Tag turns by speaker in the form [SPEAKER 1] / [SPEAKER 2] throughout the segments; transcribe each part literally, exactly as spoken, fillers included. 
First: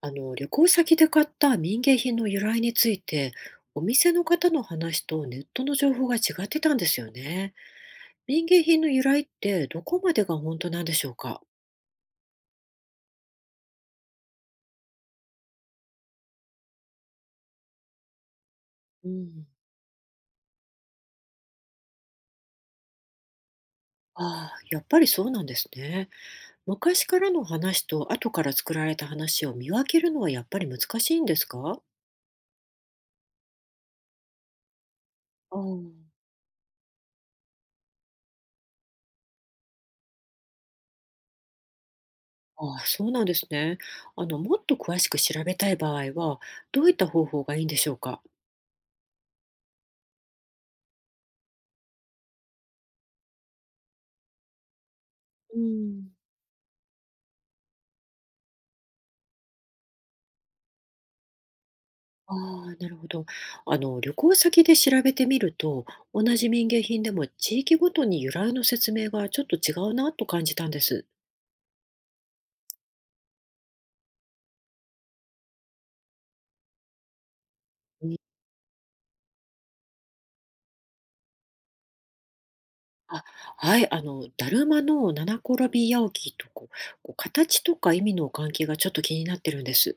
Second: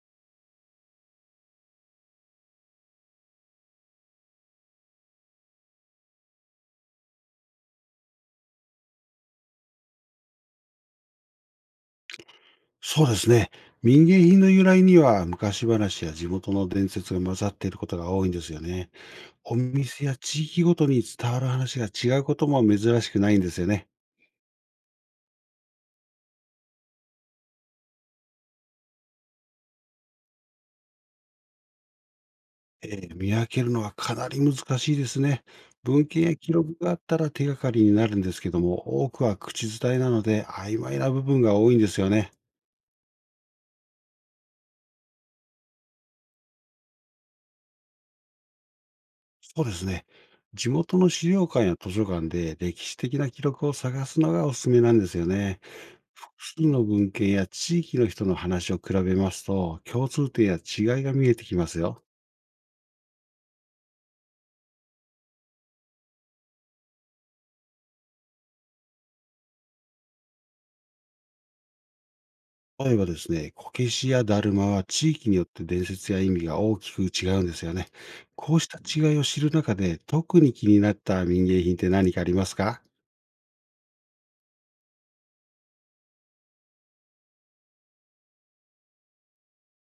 [SPEAKER 1] あの、旅行先で買った民芸品の由来について、お店の方の話とネットの情報が違ってたんですよね。民芸品の由来ってどこまでが本当なんでしょうか。
[SPEAKER 2] そうですね。民芸品の由来には昔話や地元の伝説が混ざっていることが多いんですよね。
[SPEAKER 1] うん。
[SPEAKER 2] お店や地域ごとに伝わる話が違うことも珍しくないんですよね。
[SPEAKER 1] ああ、やっぱりそうなんですね。昔からの話と後から作られた話を見分けるのはやっぱり難しいんですか。
[SPEAKER 2] えー見分けるのはかなり難しいですね。
[SPEAKER 1] ああ、
[SPEAKER 2] 文献や記録があったら手がかりになるんですけども、多くは口伝えなので曖昧な部分が多いんですよね。
[SPEAKER 1] ああそうなんですね。あの、もっと詳しく調べたい場合は、どういった方法がいいんでしょうか。
[SPEAKER 2] そうですね。地元の資料館や図書館で歴史的な記録を探すのがおすすめなんですよ
[SPEAKER 1] う
[SPEAKER 2] ね。
[SPEAKER 1] ん。
[SPEAKER 2] 複数の文献や地域の人の話を比べますと、共通点や違いが見えてきますよ。
[SPEAKER 1] ああ、なるほど。あの、旅行先で調べてみると、同じ民芸品でも地域ごとに由来の説明がちょっと違うなと感じたんです。
[SPEAKER 2] 例えばですね、こけしやだるまは地域によって伝説や意味が大きく違うんですよね。
[SPEAKER 1] うん。
[SPEAKER 2] こうした違いを知る中で、特に気になった民芸品って何かありますか？
[SPEAKER 1] あ、はい、あの、だるまの七転び八起きとこう、こう形とか意味の関係がちょっと気になってるんです。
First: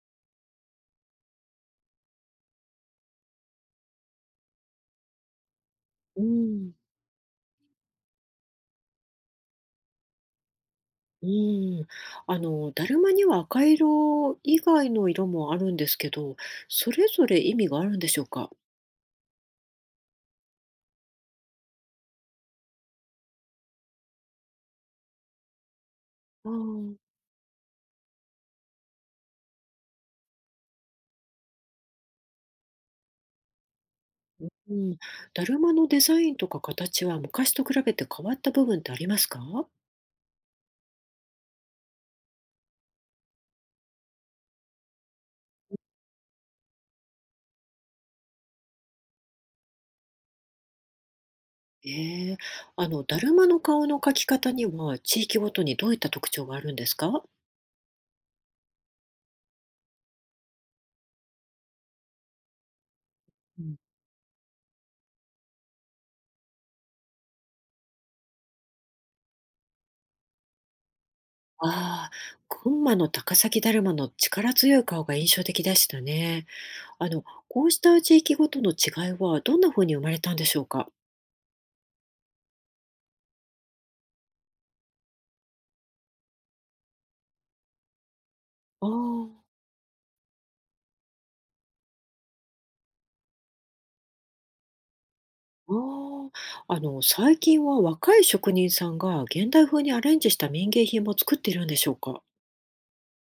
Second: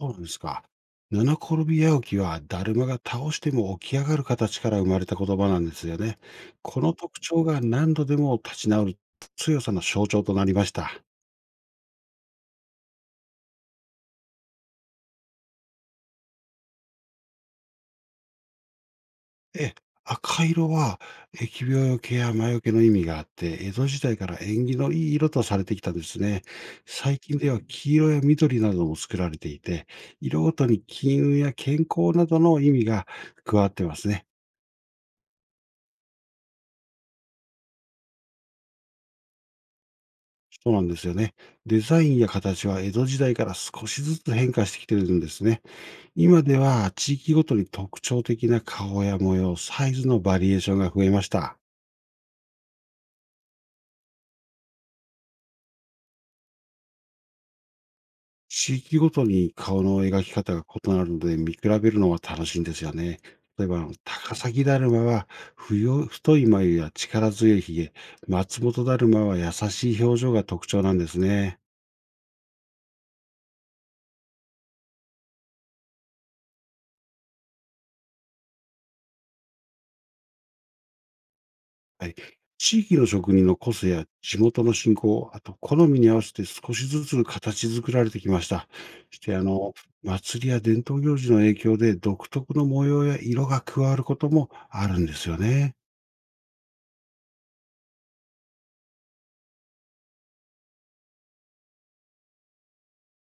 [SPEAKER 2] そうなんですか。七転び八起きは、だるまが倒しても起き上がる形から生まれた言葉なんですよね。
[SPEAKER 1] うん。
[SPEAKER 2] この特徴が何度でも立ち直る強さの象徴となりました。
[SPEAKER 1] うん、あの、だるまには赤色以外の色もあるんですけど、それぞれ意味があるんでしょうか。
[SPEAKER 2] え赤色は疫病よけや魔除けの意味があって、江戸時代から縁起のいい色とされてきたんですね。
[SPEAKER 1] ああ。
[SPEAKER 2] 最近では黄色や緑なども作られていて、色ごとに金運や健康などの意味が加わってますね。
[SPEAKER 1] うん、だるまのデザインとか形は昔と比べて変わった部分ってありますか。
[SPEAKER 2] そうなんですよね。デザインや形は江戸時代から少しずつ変化してきてるんですね。今では地域ごとに特徴的な顔や模様、サイズのバリエーションが増えました。
[SPEAKER 1] ええ。あの、だるまの顔の描き方には地域ごとにどういった特徴があるんですか。
[SPEAKER 2] 地域ごとに顔の描き方が異なるので見比べるのは楽しいんですよね。
[SPEAKER 1] う
[SPEAKER 2] 例え
[SPEAKER 1] ん、
[SPEAKER 2] ば、あの高崎だるまは冬太い眉や力強いひげ、松本だるまは優しい表情が特徴なんですね。
[SPEAKER 1] ああ、群馬の高崎だるまの力強い顔が印象的でしたね。あの、こうした地域ごとの違いはどんな風に生まれたんでしょうか。
[SPEAKER 2] はい。地域の職人の個性や地元の信仰、あと好みに合わせて少しずつ形作られてきました。
[SPEAKER 1] あ
[SPEAKER 2] そして、あ
[SPEAKER 1] あ、
[SPEAKER 2] の、祭りや伝統行事の影響で独特の模様や色が加わることもあるんですよ
[SPEAKER 1] あ
[SPEAKER 2] ね。
[SPEAKER 1] ーあー、あの、最近は若い職人さんが現代風にアレンジした民芸品も作っているんでしょうか。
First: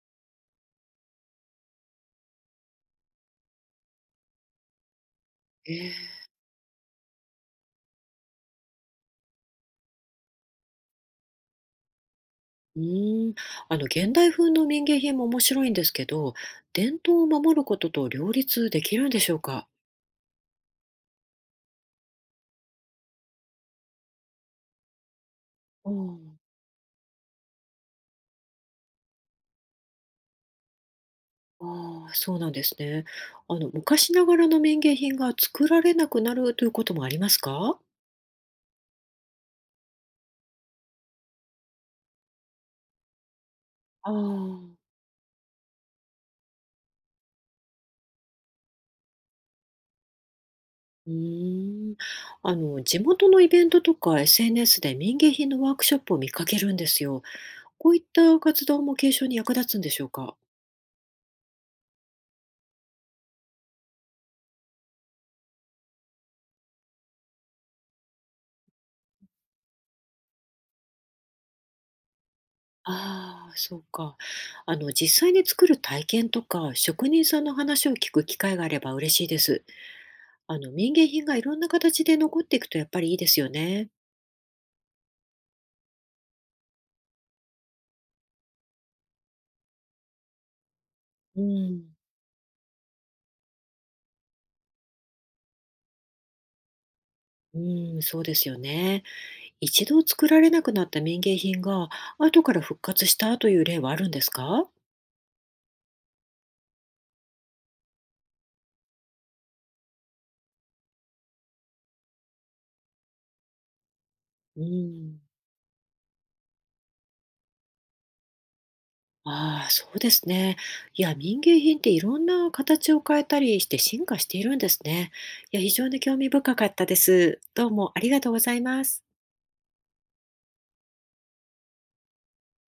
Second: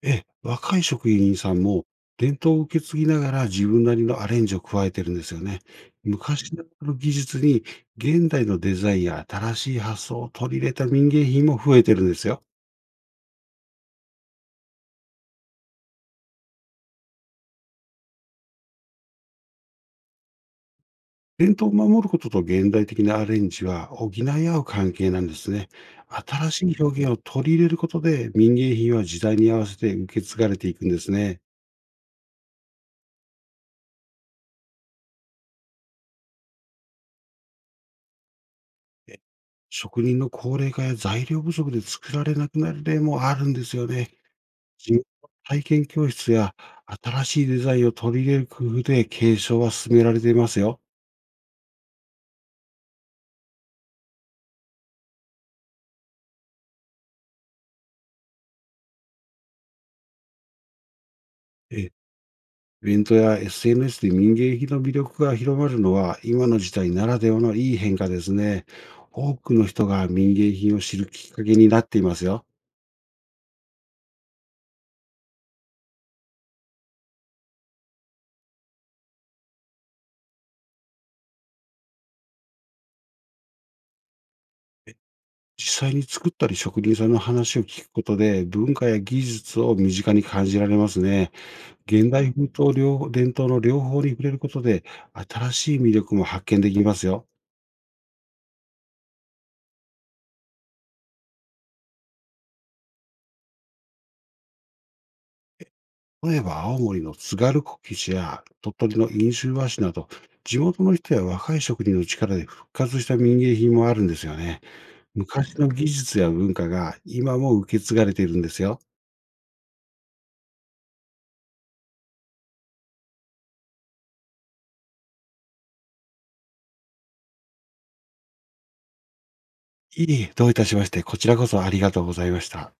[SPEAKER 2] え、若い職員さんも伝統を受け継ぎながら自分なりのアレンジを加えてるんですよね。
[SPEAKER 1] ええ。
[SPEAKER 2] 昔ながらの技術に現代のデザインや新しい発想を取り入れた民芸品も増えてるんですよ。
[SPEAKER 1] うーん、あの現代風の民芸品も面白いんですけど、伝統を守ることと両立できるんでしょうか？
[SPEAKER 2] 伝統を守ることと現代的なアレンジは補い合う関係なんですね。
[SPEAKER 1] うん、
[SPEAKER 2] 新しい表現を取り入れることで民芸品は時代に合わせて受け継がれていくんですね。
[SPEAKER 1] ああ、そうなんですね。あの昔ながらの民芸品が作られなくなるということもありますか？
[SPEAKER 2] え職人の高齢化や材料不足で作られなくなる例もあるんですよね。
[SPEAKER 1] ああ、
[SPEAKER 2] 自由の体験教室や新しいデザインを取り入れる工夫で継承は進められていますよ。
[SPEAKER 1] うーん、あの地元のイベントとか エスエヌエス で民芸品のワークショップを見かけるんですよ。こういった活動も継承に役立つんでしょうか？
[SPEAKER 2] えイベントや エスエヌエス で民芸品の魅力が広まるのは、今の時代ならではのいい変化ですね。多くの人が民芸品を知るきっかけになっていますよ。
[SPEAKER 1] ああ、そうか。あの、実際に作る体験とか、職人さんの話を聞く機会があれば嬉しいです。あの、民芸品がいろんな形で残っていくとやっぱりいいですよね。
[SPEAKER 2] 実際に作ったり職人さんの話を聞くことで、文化や技術を身近に感じられますね。
[SPEAKER 1] うん。
[SPEAKER 2] 現代風と両伝統の両方に触れることで、新しい魅力も発見できますよ。
[SPEAKER 1] うん、そうですよね。一度作られなくなった民芸品が、後から復活したという例はあるんですか。
[SPEAKER 2] 例えば青森の津軽こけしや鳥取の飲酒和紙など、地元の人や若い職人の力で復活した民芸品もあるんですよね。
[SPEAKER 1] うん。
[SPEAKER 2] 昔の技術や文化が今も受け継がれているんですよ。
[SPEAKER 1] ああ、そうですね。いや、民芸品っていろんな形を変えたりして進化しているんですね。いや、非常に興味深かったです。どうもありがとうございます。
[SPEAKER 2] いいえ、どういたしまして、こちらこそありがとうございました。